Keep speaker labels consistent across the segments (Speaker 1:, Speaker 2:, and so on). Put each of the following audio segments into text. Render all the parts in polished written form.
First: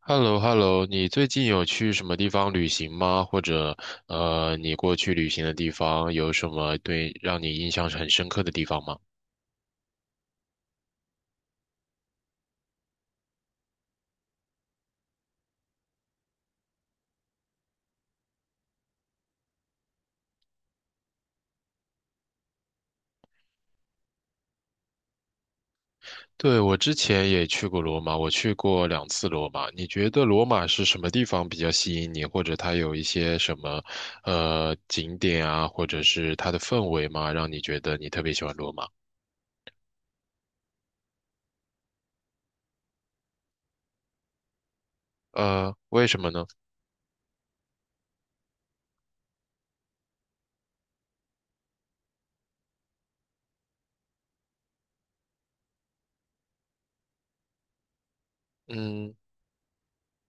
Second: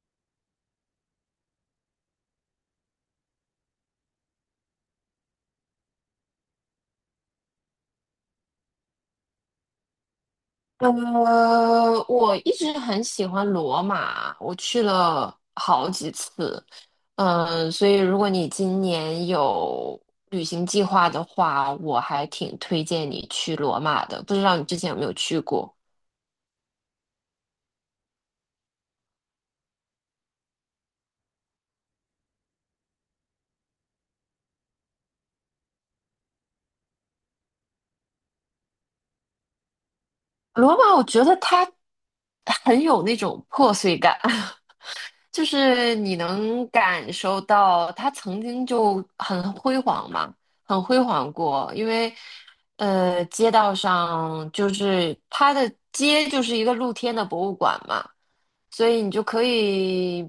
Speaker 1: h e l l o h e l l o 你最近有去什么地方旅行吗？或者，你过去旅行的地方有什么对让你印象很深刻的地方吗？
Speaker 2: 我一直很喜欢罗马，我去了好几次。嗯，所以如果你今年有旅行计划的话，我还挺推荐你去罗马的。不知道你之前有没有去过
Speaker 1: 对，我之前也去过罗马，我去过两次罗马。你觉得罗马是什么地方比较吸引你，或者它有一些什么，景点啊，或者是它的氛围吗，让你觉得你特别喜欢罗马？
Speaker 2: 罗马？我觉得它很有那种破碎感。就
Speaker 1: 呃，
Speaker 2: 是
Speaker 1: 为
Speaker 2: 你
Speaker 1: 什么呢？
Speaker 2: 能感受到它曾经就很辉煌嘛，很辉煌过，因为街道上就是它的街就是一个露天的博物馆嘛，所以你
Speaker 1: 嗯，
Speaker 2: 就可以，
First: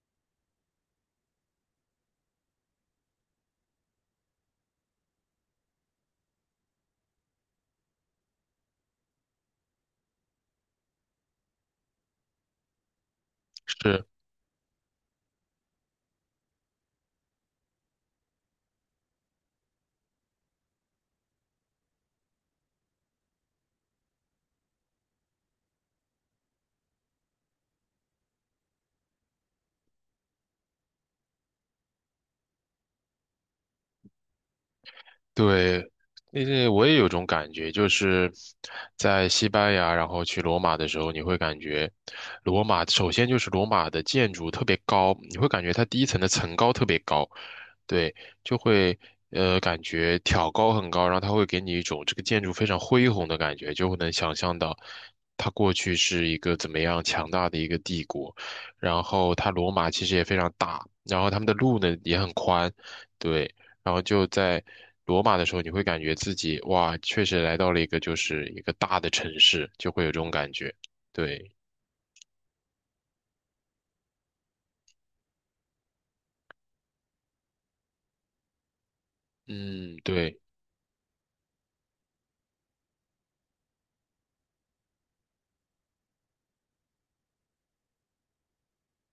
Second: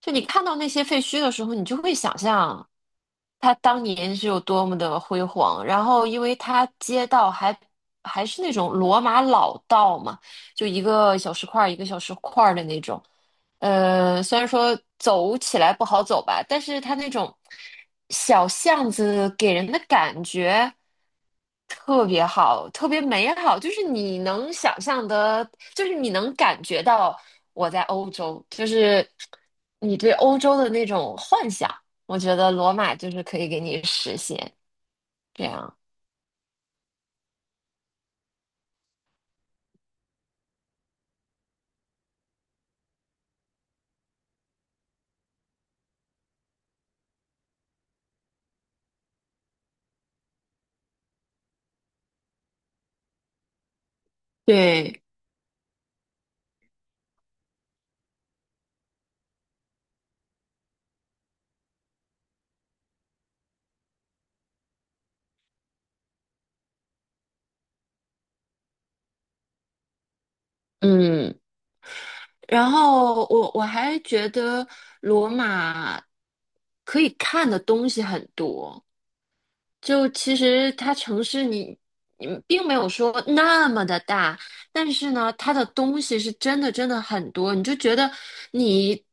Speaker 2: 就你看到那些废墟的时候，你就会想象它当年是有多么的辉煌。然后，因为它街道还是那种罗马老道嘛，就一个小石块儿一个小石块儿的那种。
Speaker 1: 是。
Speaker 2: 虽然说走起来不好走吧，但是它那种小巷子给人的感觉特别好，特别美好，就是你能想象的，就是你能感觉到我在欧洲，就是你对欧洲的那种幻想，我觉得罗马就是可以给你实现这样。
Speaker 1: 对，那为我也有种感觉，就是在西班牙，然后去罗马的时候，你会感觉罗马首先就是罗马的建筑特别高，你会感觉它第一层的层高特别高，对，就会感觉挑高很高，然后它会给你一种这个建筑非常恢宏的感觉，就会能想象到
Speaker 2: 对，
Speaker 1: 它过去是一个怎么样强大的一个帝国，然后它罗马其实也非常大，然后他们的路呢也很宽，对，然后就在罗马的时候，你会感觉自己哇，确实来到了一个就是一个大的城市，就会有这种感觉，
Speaker 2: 嗯
Speaker 1: 对，
Speaker 2: 然后我还觉得罗马可以看的东西很多，
Speaker 1: 嗯，
Speaker 2: 就其
Speaker 1: 对。
Speaker 2: 实它城市你并没有说那么的大，但是呢，它的东西是真的真的很多，你就觉得你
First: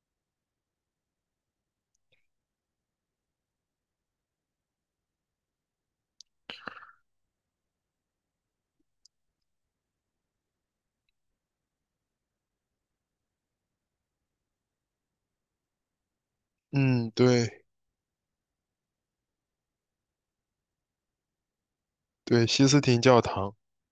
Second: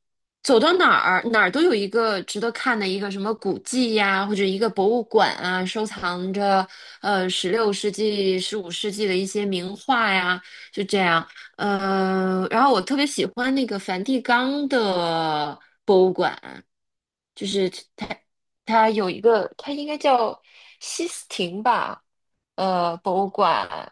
Speaker 2: 走到哪儿哪儿都有一个值得看的一个什么古迹呀，或者一个博物馆啊，收藏着16世纪、15世纪的一些名画呀，就这样。然后我特别喜欢那个梵蒂冈的博物馆。
Speaker 1: 嗯，
Speaker 2: 就
Speaker 1: 对
Speaker 2: 是它它有一个，它应该叫西斯廷吧，
Speaker 1: 对，西斯廷教
Speaker 2: 博物
Speaker 1: 堂。
Speaker 2: 馆，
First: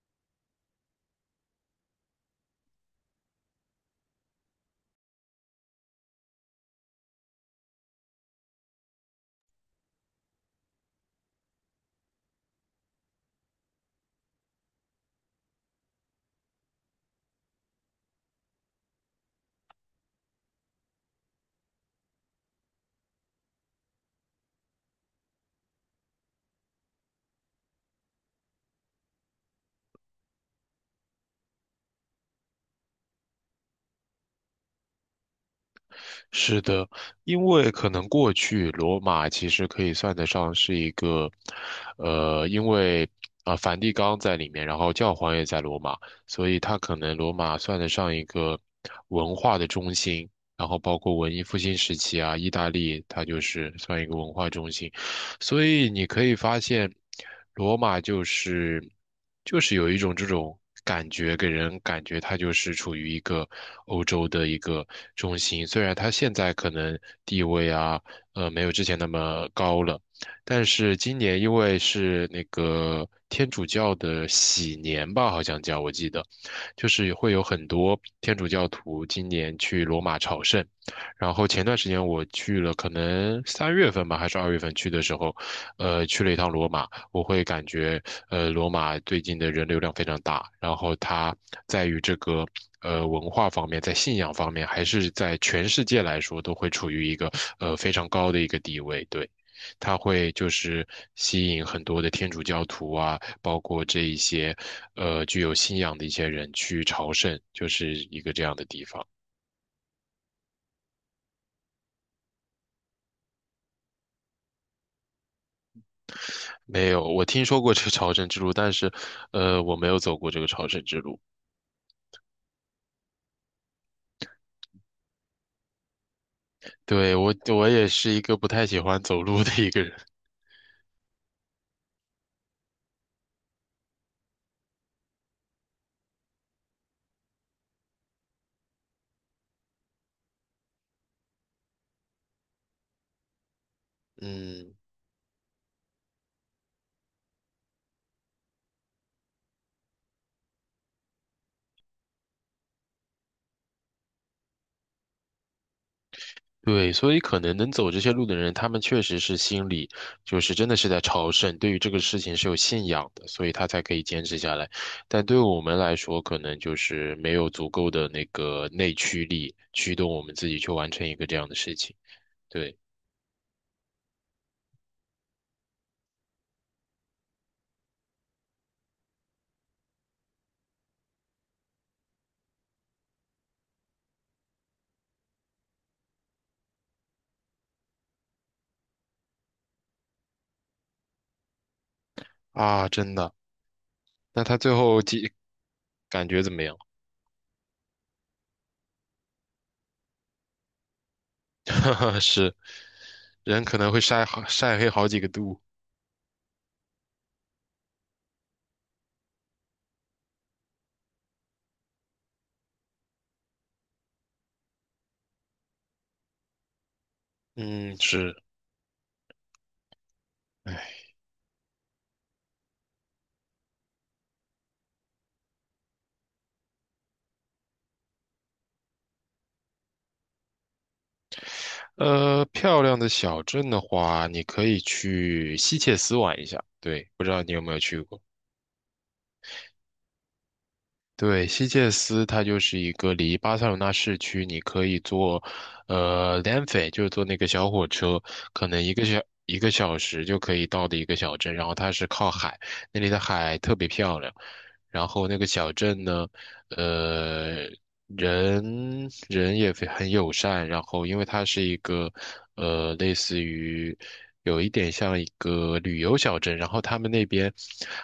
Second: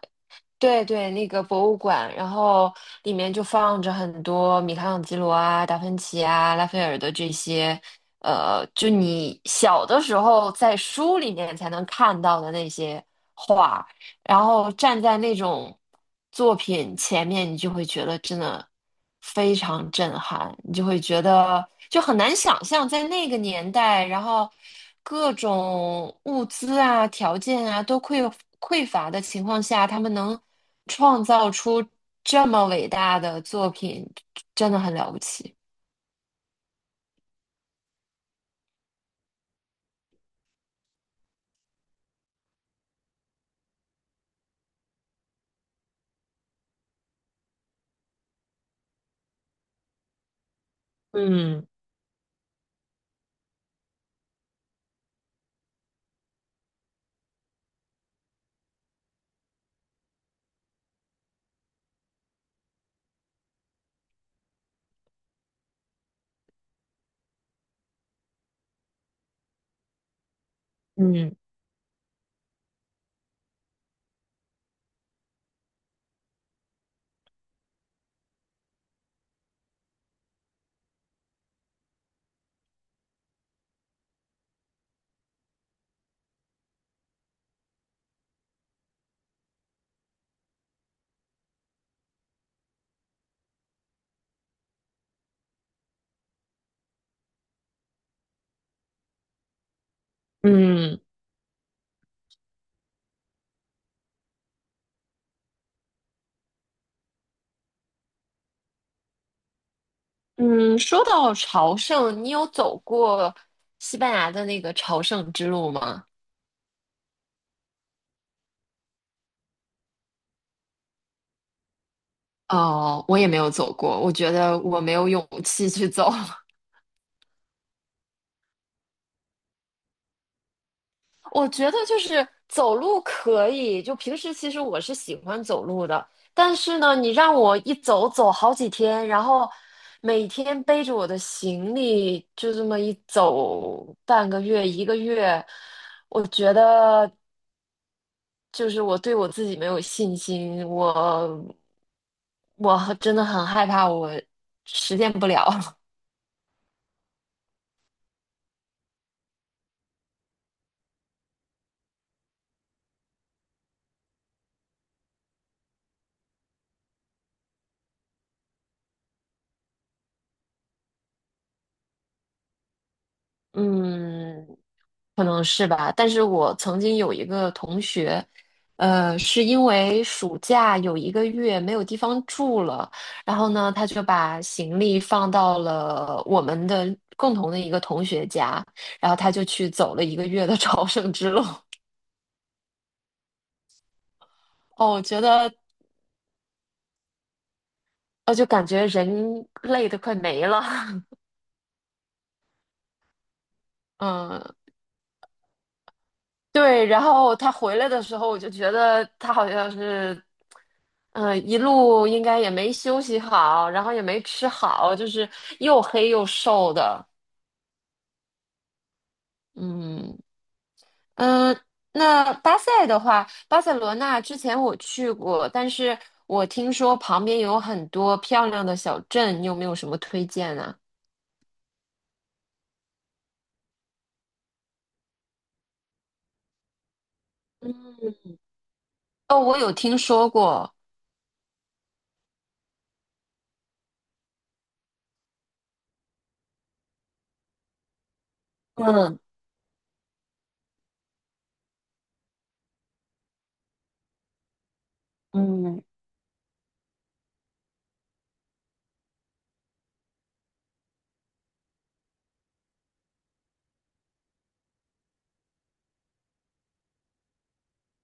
Speaker 2: 对对，那个博物馆，然后里面就放着很多米开朗基罗啊、达芬奇啊、拉斐尔的这些，就你小的时候在书里面才能看到的那些画。然后站在那种作品前面，你就会觉得真的非常震撼，你就会觉得就很难想象在那个年代，然后各种物资啊、条件啊都匮乏的情况下，他们能创造出这么伟大的作品，真的很了不起。
Speaker 1: 是的，因为可能过去罗马其实可以算得上是一个，因为啊、梵蒂冈在里面，然后教皇也在罗马，所以它可能罗马算得上一个文化的中心，然后包括文艺复
Speaker 2: 嗯
Speaker 1: 兴时期啊，意大利它就是算一个文化中心。所以你可以发现，罗马就是有一种这种感觉，给人感觉它就是处于一个欧洲的一个中心。虽然它现在可能地位啊，没有之前那么高了，但是今
Speaker 2: 嗯
Speaker 1: 年因为是那个天主教的喜年吧，好像叫我记得，就是会有很多天主教徒今年去罗马朝圣。然后前段时间我去了，可能三月份吧，还是二月份去的时候，去了一趟罗马，我会感觉，罗马最近的人流量非常大，然后它在于这个。文化方面，在信仰方面，还是在全世界来说，都会处于一个非常高的一个地位。对，它会就是
Speaker 2: 嗯，
Speaker 1: 吸引很多的天主教徒啊，包括这一些具有信仰的一些人去朝圣，就是一个这样的地方。
Speaker 2: 嗯，说到朝圣，你有走过西班牙的那个朝圣之路吗？
Speaker 1: 没有，我听说过这个朝圣之路，但是，我没有走过这个朝圣之路。
Speaker 2: 哦，我也没有走过，我觉得我没有勇气去走。
Speaker 1: 对，我也是一个不太喜欢走路的一个人。
Speaker 2: 我觉得就是走路可以，就平时其实我是喜欢走路的，但是呢，你让我一走走好几天，然后每天背着我的行李就这么一走半个月
Speaker 1: 嗯，
Speaker 2: 一个月，我觉得就是我对我自己没有信心，我真的很害怕我实现不了。
Speaker 1: 对，所以可能能走这些路的人，他们确实是心里就是真的是在朝圣，对于这个事情是有信仰的，所以他才可以坚持下来。但对我们来说，可能就是没有足够的那个内驱力驱动我们自己去完成一个这样的事情。对，
Speaker 2: 嗯，可能是吧，但是我曾经有一个同学，是因为暑假有一个月没有地方住了，然后呢，他就把行李放到了我们的共同的一个同学家，然后他就去走了一个月的 朝圣之路。
Speaker 1: 啊，真的。那他最
Speaker 2: 哦，
Speaker 1: 后
Speaker 2: 我觉
Speaker 1: 几
Speaker 2: 得，
Speaker 1: 感觉怎么样？
Speaker 2: 我就感觉人累得快没了。
Speaker 1: 是，人可能 会晒好
Speaker 2: 嗯，
Speaker 1: 晒黑好几个度。
Speaker 2: 对，然后他回来的时候，我就觉得他好像是。一路应该也没休息好，然后也没吃好，就是又黑又瘦的。
Speaker 1: 嗯，是。
Speaker 2: 嗯
Speaker 1: 哎，
Speaker 2: 嗯，那巴塞的话，巴塞罗那之前我去过，但是我听说旁边有很多漂亮的小镇，你有没有什么推荐呢？
Speaker 1: 漂亮的小镇的话，你可以去西切斯玩一下。对，不知道你有没有去
Speaker 2: 嗯
Speaker 1: 过？
Speaker 2: 哦，我有听说过。
Speaker 1: 对，西切斯它就是一个离巴塞罗那市区，你可以坐，呃 l e n f e 就是坐那个小火车，可能
Speaker 2: 嗯
Speaker 1: 一个小时就可以到的一个小镇。然后它是靠海，那里的海特别漂亮，然后那个小
Speaker 2: 嗯，
Speaker 1: 镇呢，呃，人人也非很友善，然后因为它是一个，类似于有一点像一个旅游小镇，然后他们那边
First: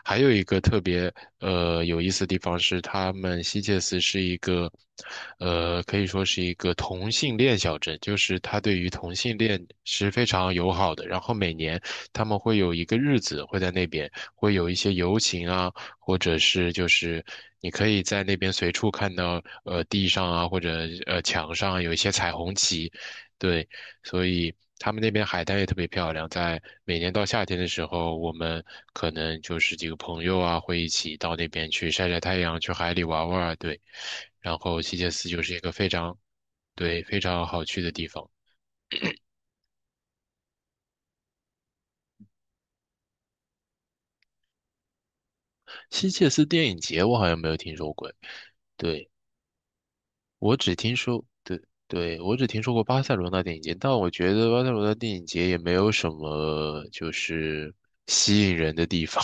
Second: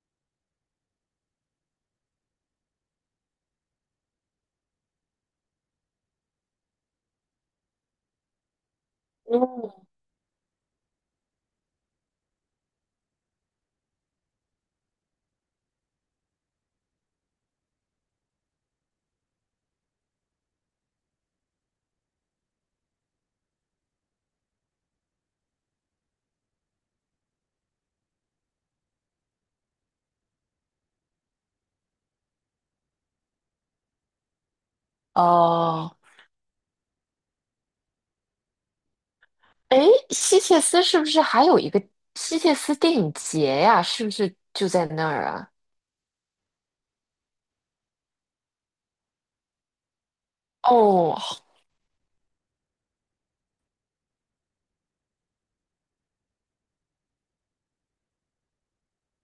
Speaker 1: 还有一个特别有意思的地方是，他们希切斯是一个，可以说是一个同性恋小镇，就是它对于同性恋
Speaker 2: 嗯，
Speaker 1: 是非常友好的，然后每年他们会有一个日子会在那边会有一些游行啊。或者是就是你可以在那边随处看到，地上啊或者墙上啊有一些彩虹旗，对，所以他们那边海滩也特别漂亮。在每年到夏天的时候，我们可能就是几个朋友啊会一起到那边去晒晒太阳，去海里玩玩儿，对。然后希切斯就是一个非
Speaker 2: 哦，
Speaker 1: 常，对，非常好去的地方。
Speaker 2: 哎，希切斯是不是还有一个希切斯电影节呀？是不是就在那儿啊？
Speaker 1: 希切斯电影节我好像没有听说过，对。我只听
Speaker 2: 哦，
Speaker 1: 说，对对，我只听说过巴塞罗那电影节，但我觉得巴塞罗那电影节也没有什么就是吸引人的地方。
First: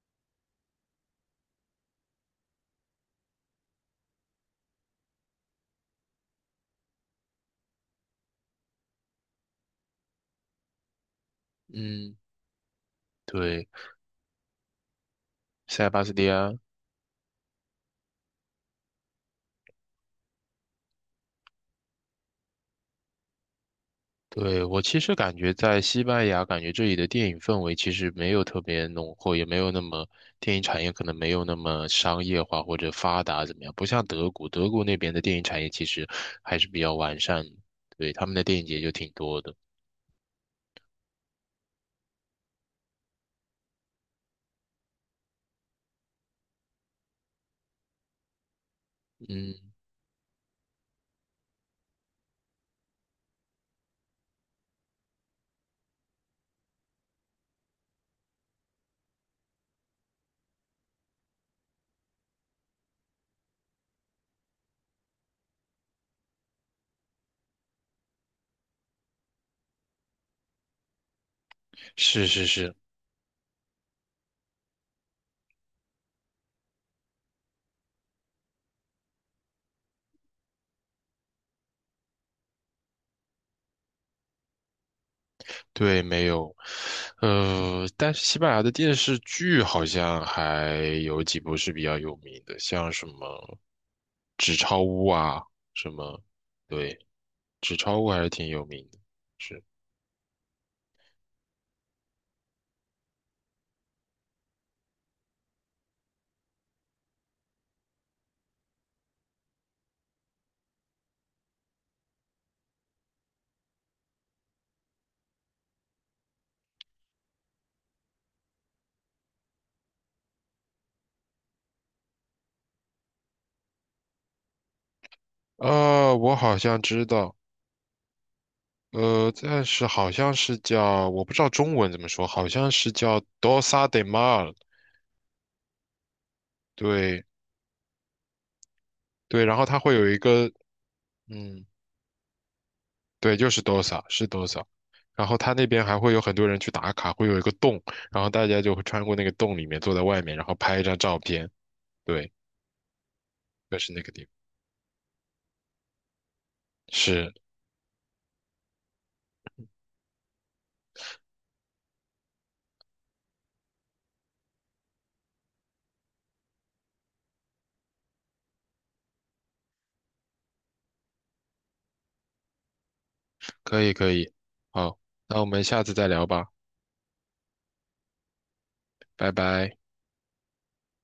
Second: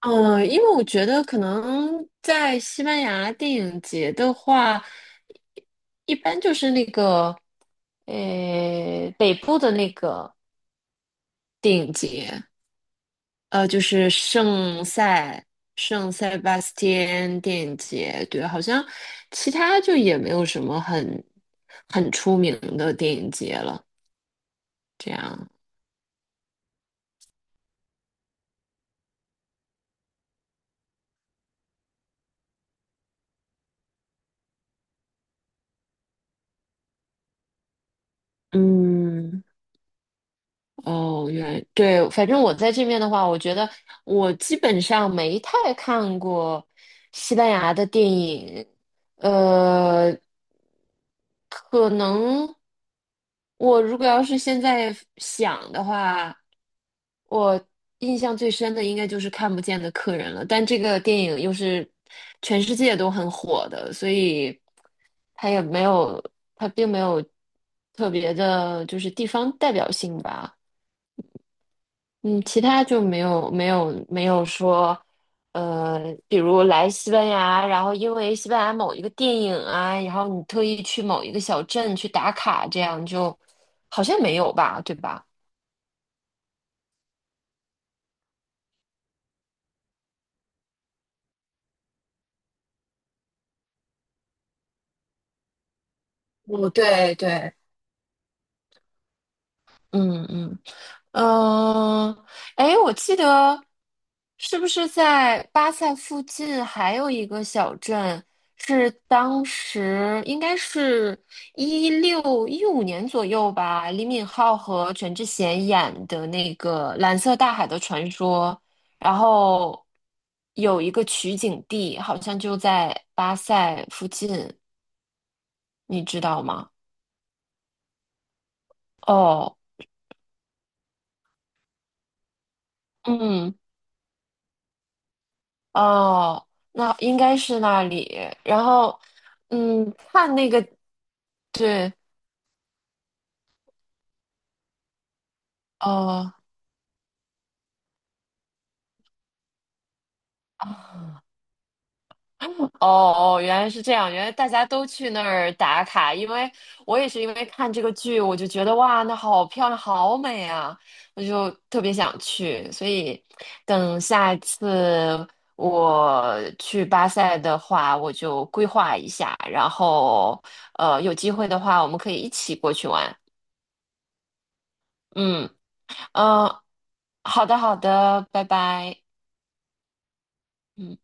Speaker 2: 嗯，因为我觉得可能在西班牙电影节的话，一般就是那个，北部的那个 电影
Speaker 1: 嗯，
Speaker 2: 节，
Speaker 1: 对，
Speaker 2: 就是圣塞
Speaker 1: 塞巴
Speaker 2: 圣
Speaker 1: 斯蒂
Speaker 2: 塞
Speaker 1: 安，
Speaker 2: 巴斯蒂安电影节，对，好像其他就也没有什么很出名的电影节了，
Speaker 1: 对，我其
Speaker 2: 这
Speaker 1: 实感
Speaker 2: 样，
Speaker 1: 觉在西班牙，感觉这里的电影氛围其实没有特别浓厚，也没有那么电影产业可能没有那么商业化或者发达怎么样，不像德国，德国那边的电影产业其实还是比较完善的，对，他们的电影节就挺多
Speaker 2: 嗯。
Speaker 1: 的。
Speaker 2: 哦，原来对，反正我在这边的话，我觉得我基本上没太看过西班牙的电影，
Speaker 1: 嗯，
Speaker 2: 呃，可能我如果要是现在想的话，我印象最深的应该就是《看不见的客人》了，但这个电影又是全世界都很火的，所以它也没有，它并没有特别的，就是地方代表性吧。
Speaker 1: 是
Speaker 2: 嗯，
Speaker 1: 是
Speaker 2: 其
Speaker 1: 是，
Speaker 2: 他就没有没有没有说，呃，比如来西班牙，然后因为西班牙某一个电影啊，然后你特意去某一个小镇去打卡，这样就好像没有吧，对吧？
Speaker 1: 对，没有，但是西班牙的电视剧好像还有几部是比较有名的，像什么《纸钞屋》啊，什么，
Speaker 2: 哦，
Speaker 1: 对，
Speaker 2: 对对，
Speaker 1: 《纸钞屋》还是挺有名的。是，
Speaker 2: 嗯嗯，呃，哎，我记得是不是在巴塞附近还有一个小镇，是当时应该是1615年左右吧，李敏镐和全智贤演的那个《蓝色大海的传说》，然后有一个取景地，好像就在巴塞附近，你知
Speaker 1: 我
Speaker 2: 道
Speaker 1: 好
Speaker 2: 吗？
Speaker 1: 像知道，
Speaker 2: 哦，
Speaker 1: 但是好像是叫，我不知道中文怎么说，好像是叫
Speaker 2: 嗯。
Speaker 1: 《Dosa de Mar》。
Speaker 2: 哦，那应
Speaker 1: 对
Speaker 2: 该是那里。然后，
Speaker 1: 对，然后它
Speaker 2: 嗯，
Speaker 1: 会有一
Speaker 2: 看那
Speaker 1: 个，
Speaker 2: 个，
Speaker 1: 嗯，
Speaker 2: 对，
Speaker 1: 对，就是多少是多少，然后他那边还会有
Speaker 2: 哦，
Speaker 1: 很多人去打卡，会有一个洞，然后大家就会穿过那个洞里面，坐在外面，然后拍一张照
Speaker 2: 哦
Speaker 1: 片。对，
Speaker 2: 哦，原来
Speaker 1: 就
Speaker 2: 是
Speaker 1: 是
Speaker 2: 这
Speaker 1: 那个
Speaker 2: 样，
Speaker 1: 地
Speaker 2: 原来
Speaker 1: 方。
Speaker 2: 大家都去那儿打卡，因为我也是
Speaker 1: 是，
Speaker 2: 因为看这个剧，我就觉得哇，那好漂亮，好美啊，我就特别想去，所以等下一次我去巴塞的话，我就规划一下，然后有机会的话，我们可以一起过去玩，
Speaker 1: 可以，可以。好，那我
Speaker 2: 嗯。
Speaker 1: 们下次再聊吧，
Speaker 2: 嗯，好的，好的，拜拜。
Speaker 1: 拜拜。
Speaker 2: 嗯。